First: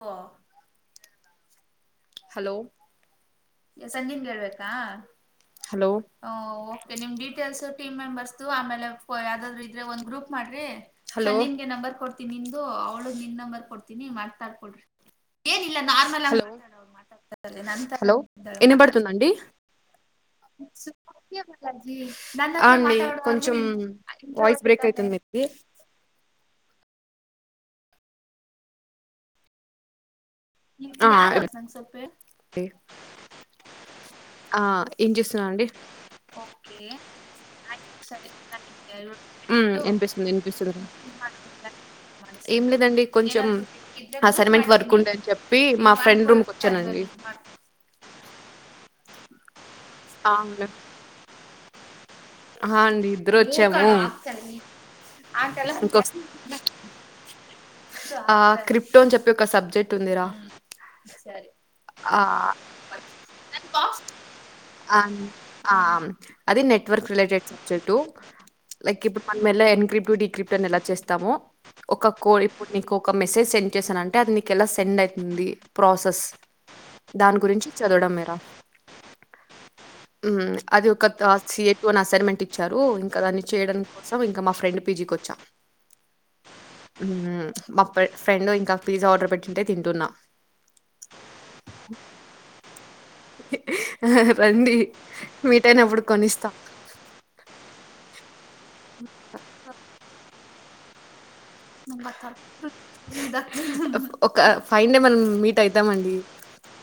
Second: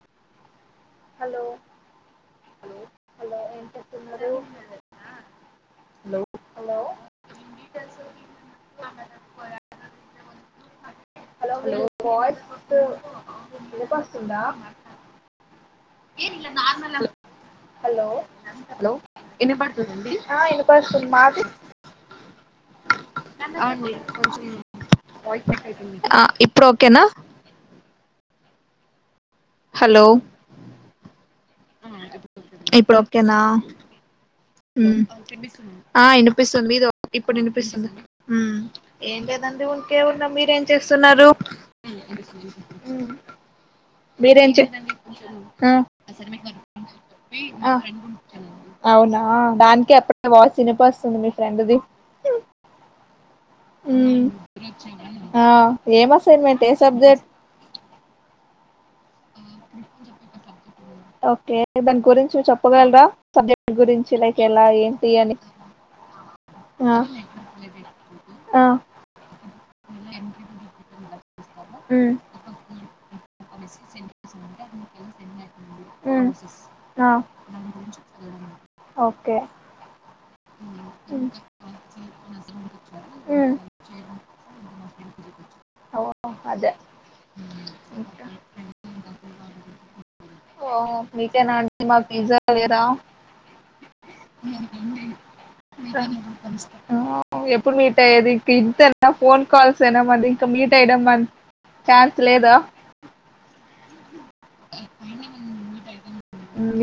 ఒ hello hello hello ఏం చేస్తున్నారు హలో హలో టటీీమ్ మెంర్స్ త ఆమె యాదరుు ఇ్రే ఒంద గ్రూప్ మ్రిీ హాలో హలో నిన్ మీ నంబర్ కొత ని వాయిస్ అళు నిన్ నంబర్ కొడ్తని వినపస్తుందా మట్తాకుడ్రీ ఏన నార్మల్ హాలో మాట్ హలో హాలో విన్న పడుతుందండి, ఆ వినపస్తుంది మాది అండీ కొంచెం వాయిస్ బ్రేక్ అయితుంది, మీది ఆ ఇప్పుడు ఓకేనా హలో ఆ ఉ ఏం చేస్తున్నా అండి ఆ వినిపిస్తుంది ఇదో ఇప్పుడు వినిపిస్తుంది. ఏం లేదండి ఊరికే వినిపిస్తుంది ఉన్నా మీరేం వినిపిస్తుంది, చేస్తున్నారు ఏం లేదండి ఉమ్. కొంచెం మీరేం చే అసైన్మెంట్ వర్క్ ఉండేని చెప్పి ఆ మా ఫ్రెండ్ రూమ్కి వచ్చానండి. ఆ. అవునా దానికి ఎక్కువ వాయిస్ అవును వినిపిస్తుంది మీ ఫ్రెండ్ది, ఆ హండి ఆ ఏం అసైన్మెంట్ [unintelligible] ఏ సబ్జెక్ట్ ఆ క్రిప్టో అని చెప్పి ఒక సబ్జెక్ట్ ఉందిరా, ఓకే దాని ఆ గురించి చెప్పగలరా సబ్జెక్ట్ గురించి లైక్ ఎలా ఏంటి ఆన్ అని ఆ అది ఆ నెట్వర్క్ రిలేటెడ్ బ్ెక్ట్ ఆ లైక్ ఇప్పుడు మనం ఎ ఎన్క్రిప్ట్ డీక్రిప్ట్ అని ఎలా చేస్తాము. ఒక మ్ కో ఇప్పుడు నీకు ఒక మెసేజ్ సెండ్ చేసానంటే అది నీకు ఎలా సెండ్ అవుతుంది, ప్రాసెస్ మ్ ఆ దాని గురించి చదవడం మెరా ఓకే ఉ అది ఒక మ్ సియాపో నస్ అసర్మెంట్ ఇచ్చారు ఇంకా దాన్ని మ్ చేయడం కోసం ఇంకా మా ఫ్రెండ్ పీజికి వచ్చా ఓ అదే ఉ మా ఇంకా. ఫ్రెండ్ ఇంకా పిజ్జా ఆర్డర్ పెట్టింటే తింటున్నా, ఓ మీకేనా అండీ నాకు పిజ్జా తెరా రండి మీట్ అయినప్పుడు కొనిస్తా [unintelligible] ఎప్పుడు మీట్ అయ్యదు ఇంకా ఇంతేన ఫోన్ కల్స్ ఏనా ఇకా మీట్ అయడం మ [unintelligible] ఒక ఫైవన్ డే మనం మీట్ అవుతామండి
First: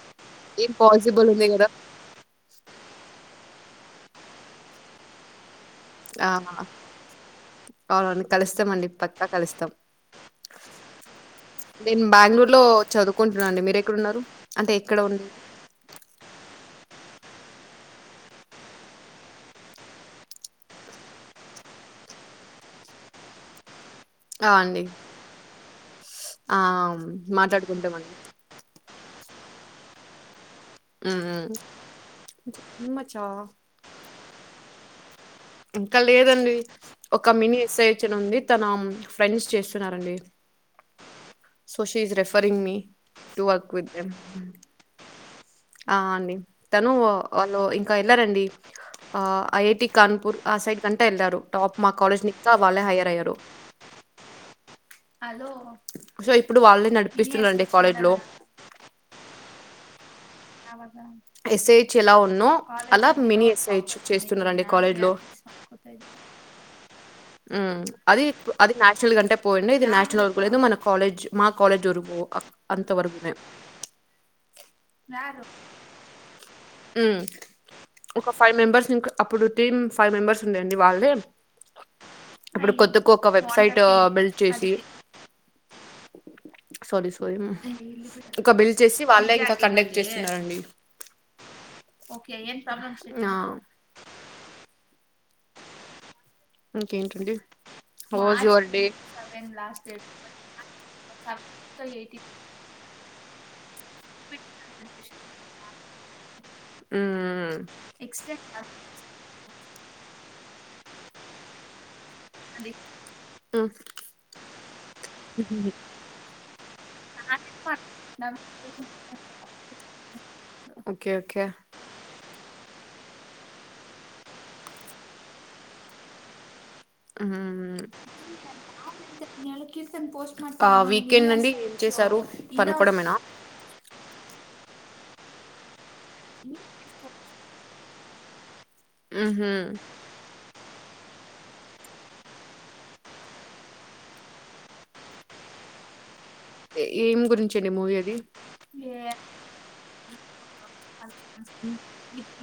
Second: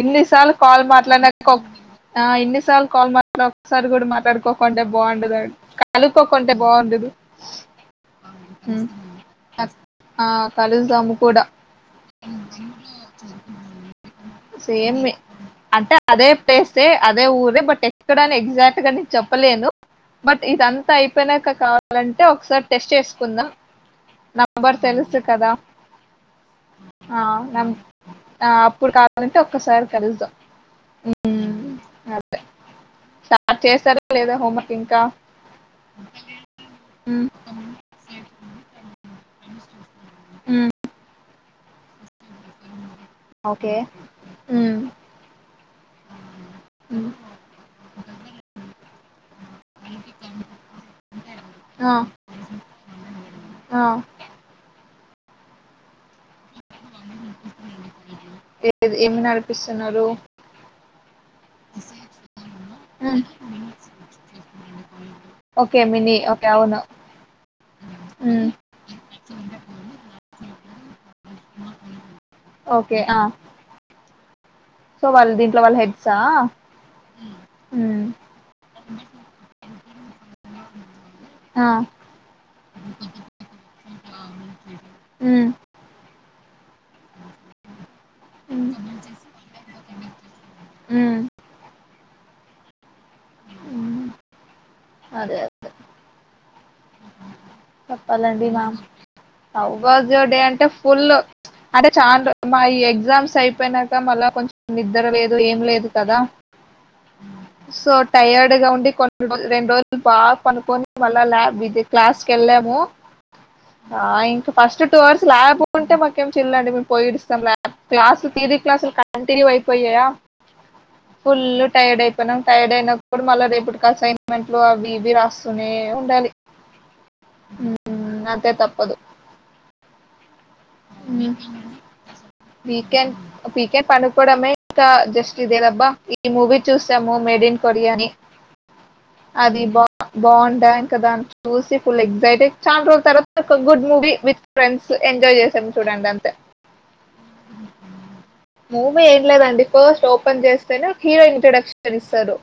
ఇన్నిసార్లు కాల్ మాట్లాడినక ఒక అ ఇన్నిసార్లు కాల్ మాట్లాడినక ఒకసారి కూడా మాట్లాడుకోకుంటే బాగుండదు ఆ కనుకోకుంటే బాగుండదు అవునండి మ్ కలుస్తామండి పక్కా కలుస్తాం ఆ కలుస్దాము కూడా నేను బెంగళూరు లో చదువుకుంటున్నా అండి మీరు ఎక్కడన్నారు. సేమే అంటే అదే ప్లేస్ అదే ఊ రే బట్ ఎక్కడని ఎగ్జాక్ట్ గా నేను చెప్పలేను, బట్ ఇదంతా అయిపోయినాక కావాలంటే ఒకసారి టెస్ట్ చేసుకుందాం, నా ఆ నెంబరు అండి తెలుసు కదా ఆ ఆ మాట్లాడుకుంటామండి అప్పుడు కావాలంటే ఒక్కసారి కలుస్దాం మ్మ్ మ్ అదే మచ్చా స్టార్ట్ చేసారా లేదా హోంవర్క్ ఇంకా ఇంకా లేదండి మ్మ్, ఒక మినీ ఎస్సైచన్ ఉంది తన ఫ్రెండ్స్ చేస్తున్నారు, అండి మ్మ్, so she is referring me to అక్ ఓకే విత్ దెమ్ మ్మ్, ఆ అండి తను మ్మ్. వాళ్లు ఇంకా వెళ్ళారండి ఆ ఐఐటి కాన్పూర్ ఆ కంటే వెళ్ళారు టాప్ ఆ, మా కాలేజ్ని వాళ్లే హైయర్ అయ్యారు ఆ, సో ఇప్పుడు వాళ్లే నడిపిస్తున్నరు అండి కాలేజ్ లో ఏది ఏమి నడిపిస్తున్నారు ఎస్ఐహెచ్ ఎలా ఉన్నో అలా మ్మ్. మినీ ఎస్ఐహెచ్ చేస్తున్నరు అండి కాలేజ్ లో ఓకే మినీ ఓకే అవును మ్ అది మ్మ్, అది నేషనల్ కంటే పోయిండి ఇది నేషనల్ వరకు లేదు మన కాలేజ్ మా కాలేజ్ వరకు అ అంత ఓకే ఆ వరగుమే సో వాళ్ళు దీంట్లో వాళ్ళ హెడ్సా మ్ మ్మ్, ఒక ఫైవ్ మెంబర్స్ ఇంక అప్పుడు టీ మ్ ఫైవ్ మెంబర్స్ ఉండే అండి వాళ్లే ఆ, అప్పుడు కొత్త ఒక వెబ్సైట్ బిల్డ్ చేసి మ్మ్, సోది సోది ఇక మ్మ్. బిల్డ్ చేసి వాళ్లే ఇంకా కండక్ట్ చేస్తున్నారండి మ్మ్. ఓకే ఏం ప్రాబ్లమ్స్ లేవు అ మ్మ్. అదే అదే ఇంకేంటండి హౌ వాజ్ చెప్పాలండి మా your day how was your day అంటే ఫుల్ అంటే చానా రో మా ఈ ఎగ్జామ్స్ అయిపోయినక మల్ల కొంచెం నిద్ర లేదు ఏం లేదు కదా మ్మ్ సో టయర్డ్గా ఉండి కొన్ని రోజు రెండు రోజులు బాగా పండుకొని మళ్ల ల్యాబ్ ఇది క్లాస్ కి వెళ్ళాము ఆ ఇంకా ఫస్ట్ టూ అవర్స్ ల్యాబ్ ఉంటే మాకేం చిల్ల్ అండి మేము పోయిడిస్తాం ల్యాబ్ క్లాసు తీ రీ క్లాసులు కంటిన్యూ అయిపోయాయ ఓకే ఫుల్ ఓకే టైర్డ్ అయిపోయినాం టైర్డ్ అయినప్ప డు మళ్లా రేపటికి అసైన్మెంట్ లో అవి ఇవి రాస్తూనే ఉండాలి మ్మ్ మ్ అంతే తప్పదు ఆ మ్ వీకెండ్ అండి హూ ఏం చేశారు వీకెండ్ పనుకోవడమేనా వీకెండ్ పండుకోవడమే ఇంకా జస్ట్ ఇదేదబ్బా ఈ మూవీ చూసాము మేడ్ ఇన్ కొరియాని మ్హూ అది బా బావుండే కదా అని చూసి ఫుల్ ఎగ్సైటై చాలా రోజుల తర్వాత ఒక good movie with friends enjoy చే సాము చూడండి ఏం గురించి అండి మూవీ అది మూవీ ఏం లేదండి ఫస్ట్ ఓపెన్ చేస్తేనే హీరో ఇంట్రడక్షన్ ఇస్తారు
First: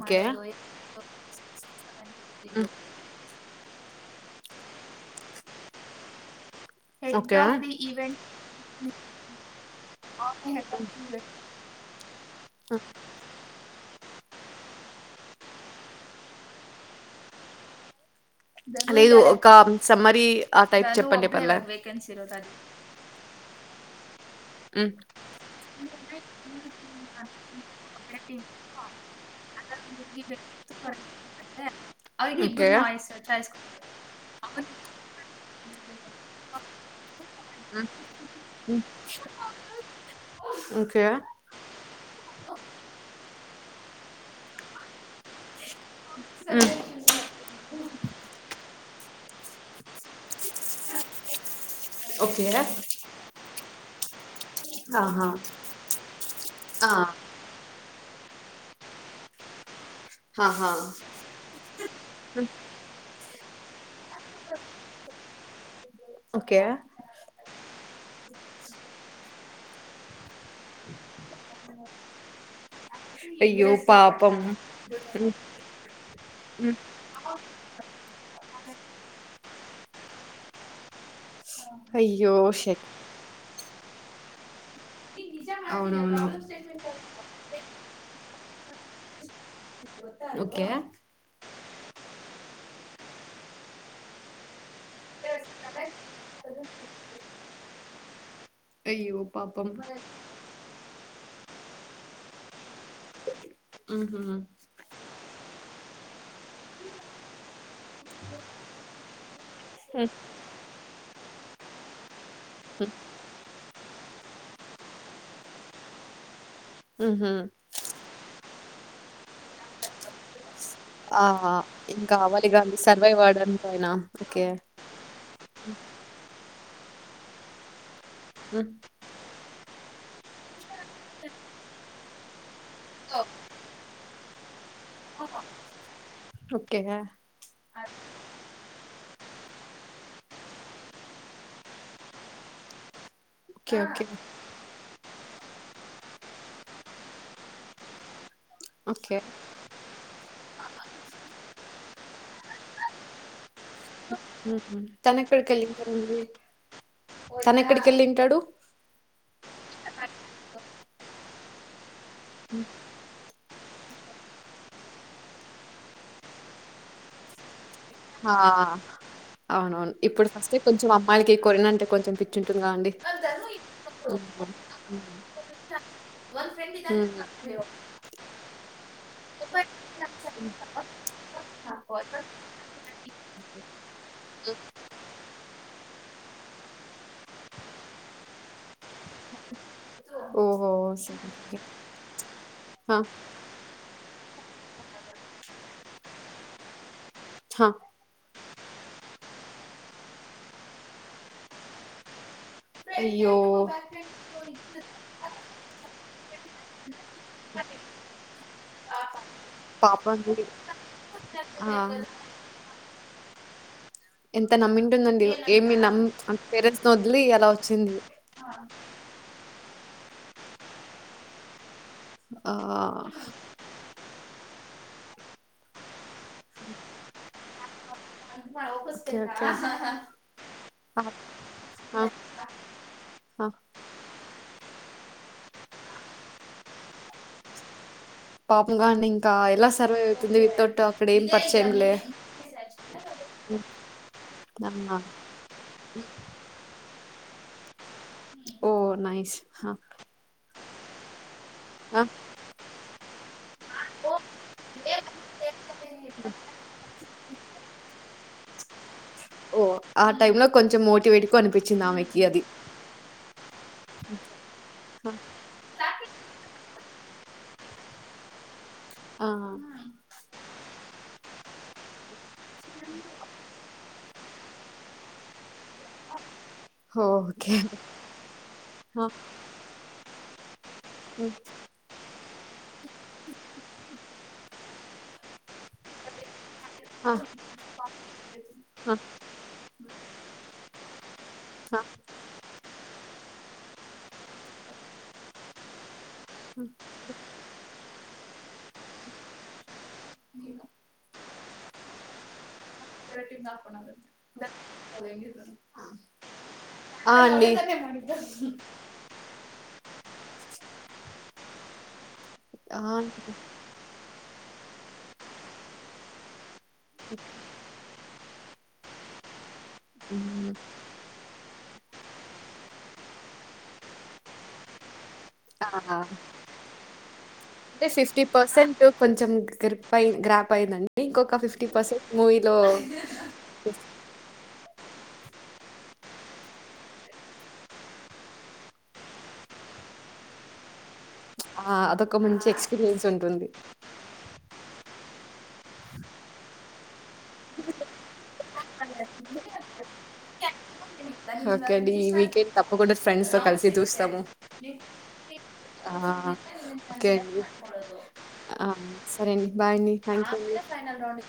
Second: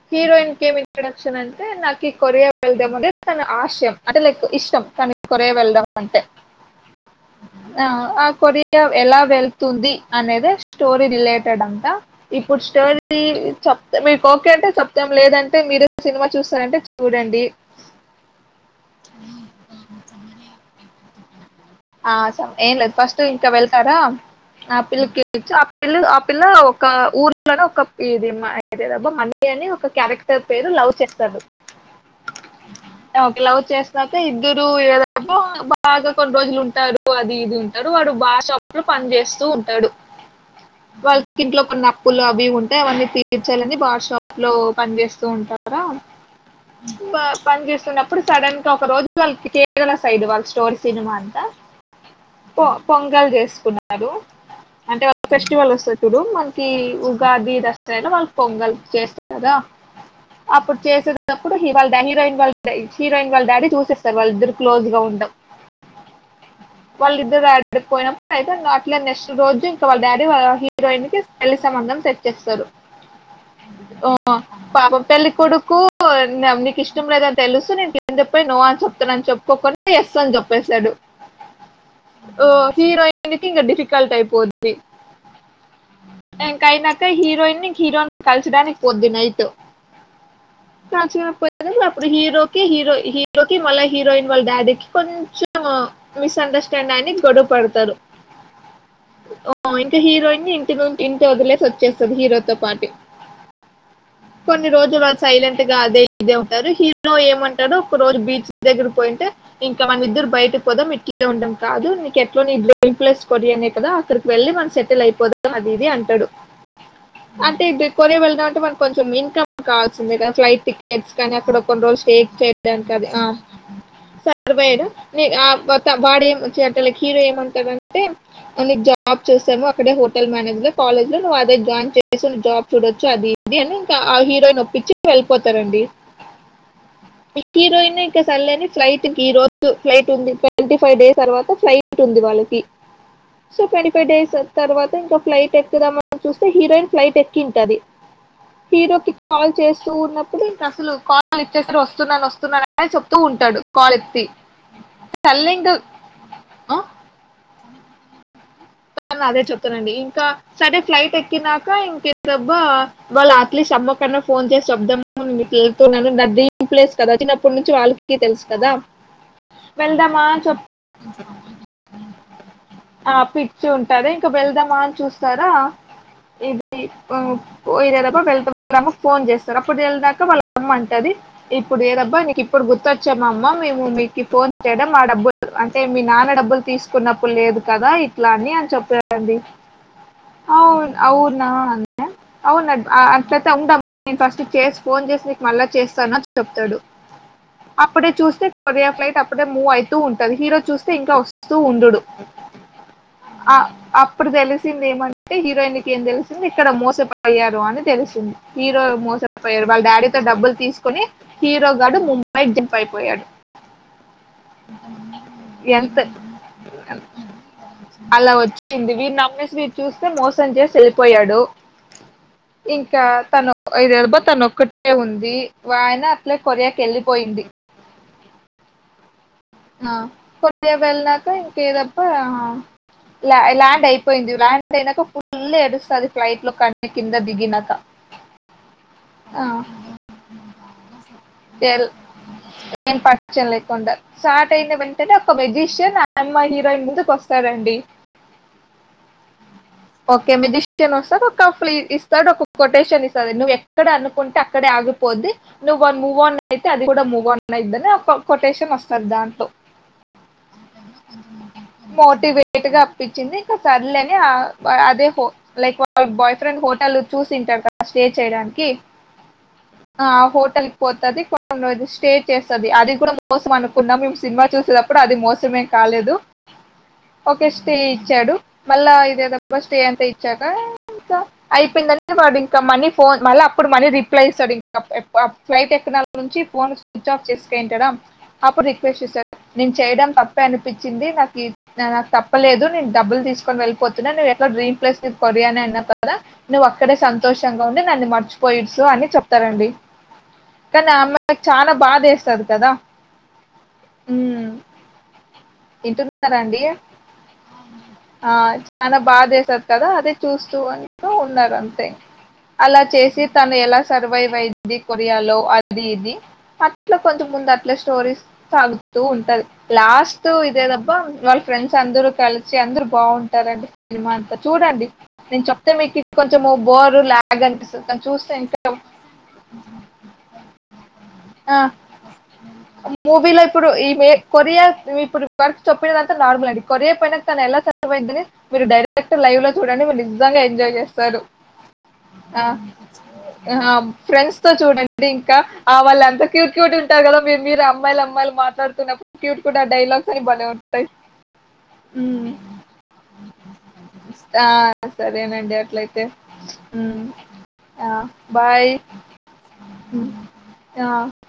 ఓకే హీరోయిన్ ఇంకేం ఇంట్రడక్షన్ అంటే నాకు ఈ కొరియా వెళ్దాం అనేది తన ఆశయం అంటే లైక్ ఇష్టం తనకీ కొరియా వెళ్ళడం అంటే ఓకే ఆ ఆ కొరియా ఎలా వెళ్తుంది అనేది స్టోరీ రిలేటెడ్ అంతా ఇప్పుడు స్టోరీ చెప్తే మీకు ఓకే అంటే చె ప్తం లేదంటే మీరు సినిమా చూస్తారంటే చూడండి లేదు ఒక సమ్మరి ఆ టైప్ చెప్పండి పర్ల ఆ ఏం లేదు ఫస్ట్ ఇంటర్వెల్ కదా ఉమ్, ఆపిల్కి ఆ పిల్ ఆ పిల్ల ఒక ఊర్లోనే ఒక ఇది అబ్బ మ అని ఒక క్యారెక్టర్ పేరు లవ్ చేస్తాడు ఓకే ఒక లవ్ చేసినాక ఇద్దరు ఏదబో బాగా కొన్ని రోజులు ఉంటారు అది ఇది ఉంటారు వాడు బార్ షాప్ ఉమ్, లో పని చేేస్తా టాడు ఓకే వాళ్ళకి ఇంట్లో కొన్ని అప్పులు అవి ఉంటాయి అవన్నీ తీర్చాలని బార్ షాప్ లో పని చేేస్తూ ఉంటాడు ఉమ్, పని చేస్తున్నప్పుడు సడన్ గా ఒక రోజు వాళ్లు కేరళ సైడ్ వాళ్లు టోర్ సినిమా అంతా ఓకే పో పొంగల్ చేసుకున్నారు అంటే ఆహా ఫెస్టివల్ వస్తది చూడు మనకి ఆ, ఉగాది, దసరా నా వాళ్ళు పొంగల్ చేస్త కదా ఆహా అప్పుడు చేసేటప్పుడు వాళ్ళ హీరోయిన్ వాళ్ళ హీరోయిన్ వాళ్ళ డాడీ చూసే వాళ్ళిద్దరూ క్లోజ్ గా ఉండడం ఓకే వాళ్ళిద్దరూ యాడికి పోయిన అయితే నువట్లే చేస్ నెక్స్ట్ రోజు ఇంకా వాళ్ళ డాడీ వాళ్ళ హీరోయిన్ కి పెళ్లి సంబంధం సెట్ చేస్తారు అయ్యో ఓ పాపం పాపం పెళ్లికొడుకు ఉమ్, నీకు ఇష్టం లేదని తెలుసు నేను కింద నో అని చెప్తా అని చెప్పుకోకుండా ఎస్ అని చెప్పేస్తాడు అయ్యో ఓ షట్ హీరోయన్కి ఇంగా డిఫికల్ట్ అయిపోద్దీ అవునవును ఇంకా అయినాక హీరోయిన్న్నీ హీరోనీ కల్చడానికి పోద్దినైట్ ఓకే అప్పుడు హీరోకి హీరో హీరోకి మళ్ళా హీరోయిన్ వాళ్ళ డాడీకి కొంచెం మిస్ అండర్ స్టాండ్ అని గొడువ పడతారు అయ్యో పాపం ఆ, ఇంకా హీరోయిన్ ఇంటి నుంచి ఇంటి వదిలేసి వచ్చేస్తది హీరోతో పాటి ఉహు కొన్ని రోజులు సైలెంట్ గా అదే ఇదే ఉంటారు హీరో ఏమంటాడు ఒక రోజు బీచ్ దగ్గర పోయింటే ఇంకా మన ఇద్దరు బయటకు పోదాం ఇట్లే ఉంటాం కాదు ఎట్లున్న నీకు డ్రీమ్ ప్లేస్ కొరియా నే కదా అక్కడికి వెళ్ళి మనం సెటిల్ అయిపోదం అది ఇది అంటాడు ఉహు అంటే కొరియా వెళ్దాం అంటే మనకు కొంచెం ఇన్కమ్ కావాల్సింది ఫ్లైట్ టికె కెట్స్ ఆ కని అక్కడ కొన్ని రోజులు ఇంకా స్టేట్ అవాలి గాంధీ చేద్దాం కదా సర్వైవ్ ఆ అవడానికి ఆయన ఓకే సరిపోయారు వాడేం చి అక్కడ హీరో ఏమంటాడాంటే ఆ ఉమ్, నిక్ జాబ్ చూసాము అక్కడ హోటల్ మేనేజర్ కాలేజ్ లో నువ్ అదే జాయిన్ చేసి జాబ్ చూడోచ్చ అది ఇది అని ఆ హీరోయిన్ ని ఒప్పి ఇచ్చి వెళ్ళిపోతారండి ఓకే హీరోయినే ఇంక సర్లే అని ఫ్లైట్ కి ఈరోజు ఫ్లైట్ ఉంది ట్వంటీ ఫైవ్ డేస్ తర్వాత ఫ్లైట్ ఉంది వాళ్ళకి so okay twenty okay five days తర్వాత ఇంకా ఫ్లైట్ ఎక్కుదామని చూస్తే హీరోయిన్ ఫ్లైట్ ఎక్కి ఉంటది హీరోకి ఓకే కాల్ చేస్తూ ఉన్న ఇంకా అసలు కాల్ లిఫ్ట్ చేసి వస్తున్నాను వస్తున్నాను అనే చెప్తూ ఉంటాడు కాల్ ఎత్తి తను ఎక్కడికి తల్లి ఇంకా వెళ్ళింటాడు "ఆ, తను ఎక్కడికి ఏళ్ళింటాడు అదే చెప్తానండి ఇంకా సరే ఫ్లైట్ ఎక్కినాక ఇంకేబ్బా వాళ్ళ అమ్మ కన్నా ఫోన్ చేసి చెబుదాం వెళ్తున్నానని నా డ్రీమ్ ప్లేస్ చిన్నప్పుడు నుంచి వాళ్ళకి ఆ! తెలుసు కదా అవునవును వెళ్దామా ఇప్పుడు అని ఫస్ట్ చెప్ కొంచెం అమ్మాయిలకి కొరినంటే కొంచెం పిచ్చిఉంటుంది కదా అండి వచ్చి ఉంటాది హ్మ్. ఇంకా వెళ్దామా అని హ్మ్. చూస్తారా ఇది హ్మ్. వోఎదబ వెళ్దాం అమ్మకు ఫోన్ చేస్తారు అప్పుడు వెళ్దాక వాళ్ళ అమ్మ అంటది ఇప్పుడు ఏదబ్బా నీక్ ఇప్పుడు గుర్తొచ్చ మా అమ్మా మేము మీకి ఫోన్ చేయడం మా డబ్బులు అంటే మీ నాన్న డబ్బులు తీసుకున్నప్పుడు లేదు కదా ఇట్లా అని అని చెప్పారండి ఓహో! అవును సరే అవునా సరే. అవున్ ఆ! అట్లయితే ఉందాం ఫస్ట్ చేసి ఫోన్ చేసి నీకు మళ్ళా చేస్తానని చెప్తాడు ఆ! అప్పుడే చూస్తే కొరియా ఫ్లైట్ అప్పుడే మూవ్ అయితూ ఉంటది హీరో చూస్తే ఇంకా వస్తూ ఉండుడు అయ్యో ఆ అప్పుడు తెలిసింది ఏమంటే హీరోయిన్కి ఏం తెలిసింది ఇక్కడ మోసపోయారు అని తెలిసింది హీరో మోసపోయారు వాళ్ళ డాడీతో పాపండి. డబ్బులు తీసుకోని ఆ! హీరో గాడు ముంబైకి జంప్ అయి పోయాడు ఎంత నమ్మింటుందండి ఏమి నమ్ అంట్ పేరెంట్స్ ను వదిలి ఏలా అలా వచ్చింది వీరు నమ్మేసి వీరు చూస్తే మోసం చేసి వెళ్ళిపోయాడు ఓకే ఇంకా తను ఇరార్బా తను ఒకటె ఉంది ఆయన అట్లే కొరియాకి వెళ్ళిపోయింది ఒకే ఆ కొరియా వెళ్ళాక ఇంకదప్ప ల్యాండ్ అయిపోయింది ల్యాండ్ అయినాక ఫుల్ ఎడుస్తది ఫ్లైట్ లో కన్న కింద దిగినాక పాప గా అండి ఇంకా ఆ ఎలా సర్వైవ్ అవుతుంది వితోట్టు అక్కడ ఏం ఎల్ పరిచయంలే ఏం పరిచయం లేకుండా స్టార్ట్ అయిన వెంటనే ఒక మెజిషియన్ ఆ అమ్మాయి హీరోయిన్ ముందుకు వస్తారండి ఓ నయిస్ హ ఓకే మెజిషియన్ వస్తాడు ఒక ఫ్ ఆ, ఇస్తాడు ఒక కొటేషన్ ఇస్తాడు నువ్వు ఎక్కడ అనుకుంటే అక్కడే ఆగిపోద్ది నువ్ మూవ్ ఆన్ అయితే అది కూడా మూవ్ ఆన్ అయిద్ధి అని ఒక కొటేషన్ వస్తది దాంట్లో ఓ ఆ టైంలో కొంచెం మోటివేట్గా అనిపించింది ఆమెకి అది మోటివేట్గా అన్పించింది ఇంకా సర్లే ఆ అదే ఆ, బాయ్ ఫ్రెండ్ హోటల్ లో చూసింటారు కదా స్టే చేయడానికి ఆ ఆ హోటల్కి పోతది కొన్ని రోజు స్టే చేస్తది అది కూడా మోసం అనుకున్నాాం మేము సినిమా చూసేటప్పుడు అది మోసమే కాలేదు ఒకే ఓకే స్టే ఇచ్చాడు మళ్ళా ఆ, ఇదేదో అంత ఇచ్చాకా ఇంకా ఉమ్, అయిపోయిందని వాడు ఇంకా మనీ ఫోన్ మళ్ళ అప్పుడు మళ్ళీ రిప్లై ఇస్తాడు ఇంకా ఫ్లైట్ ఎక్కనాల నుంచి ఫోన్ స్వి స్విచ్ ఆ, ఆఫ్ చేసుంట అప్పుడు ఆ, రిక్వెస్ట్ చేసారు నేను చేయడం తప్పే అనిపించింది నాకి ఆ న తప్పలేదు నే డబ్బులు తీసుకుని వెళ్ళితున్నా నువ్వు డ్రీమ్ ప్లేస్ కొరియా అని అన్నావు కదా నువ్వు అక్కడే సంతోషంగా ఉండునన్ను మర్చిపోయిచ్చు అని చెప్తాడు డి కానీ ఆ అమ్మాయికి చాలా బాదేస్తది కదా దాకు ఇంటన్నారా అండి ఆ అండి బా చేసారు కదా అదే చూస్తూ ఉంటూ ఉన్నారు అంతే అలా ఆ, చేసి తను ఎలా సర్వైవ్ అయిది కొరియాలో అది ఇది అట్లే కొంత ముందు అట్లా స్టోరీ సాగుతూ ఉంట లాస్ట్ ఇదేదబ్బా వాళ్ళ ఫ్రెండ్స్ అందరూ కలిసి అందరు బాగుంటారండి సినిమా అంతా చూడండి నేను చెప్తే మీకు ఆ, కొంచెం బోరు లా అంటే ఫిఫ్టీ పర్సెంట్ కొంచెం గప్యి గ్రాప్ అయిందండి ఇంకొక ఆ ఫిఫ్టీ పర్సెంట్ మూవీలో ఇప్పుడు ఈ మే కొరియా ఇప్పుడు వరకు చెప్పినదంతా నార్మల్ అండి కొరియా పోయినాక తను ఎలా సర్వైవ్ అయిందని మీరు డైరెక్ట్ లైవ్ లో చూడండి మీరు నిజంగా ఎంజాయ్ చేస్తారు ఆ! అదొక మంచి ఆ ఎక్స్‌పీరియన్స్ ఉంటుంది. ఫ్రెండ్స్ తో చూడండి ఇంకా వాళ్ళ ఎంత క్యూట్ క్యూట్ ఉంటారు కదా మీరు మీరు అమ్మాయిలు అమ్మాయిలు మాట్లాడుతున్నప్పుడు క్యూట్ కుఢ డైలాగ్స్ అన్ని భలే ఉంటయి ఓకే అండి ఈ వీకెండ్ తప్పకుండా ఫ్రెండ్స్ తో కలిసి చూస్తాము ఆ! సరేనండి అట్లయితే. ఆ హ్మ్. ఓకే అండి ఆ! ఆ బాయ్. సరే అండి బాయ్ అండి హ్మ్. ఆ! థ్యాంక్యూ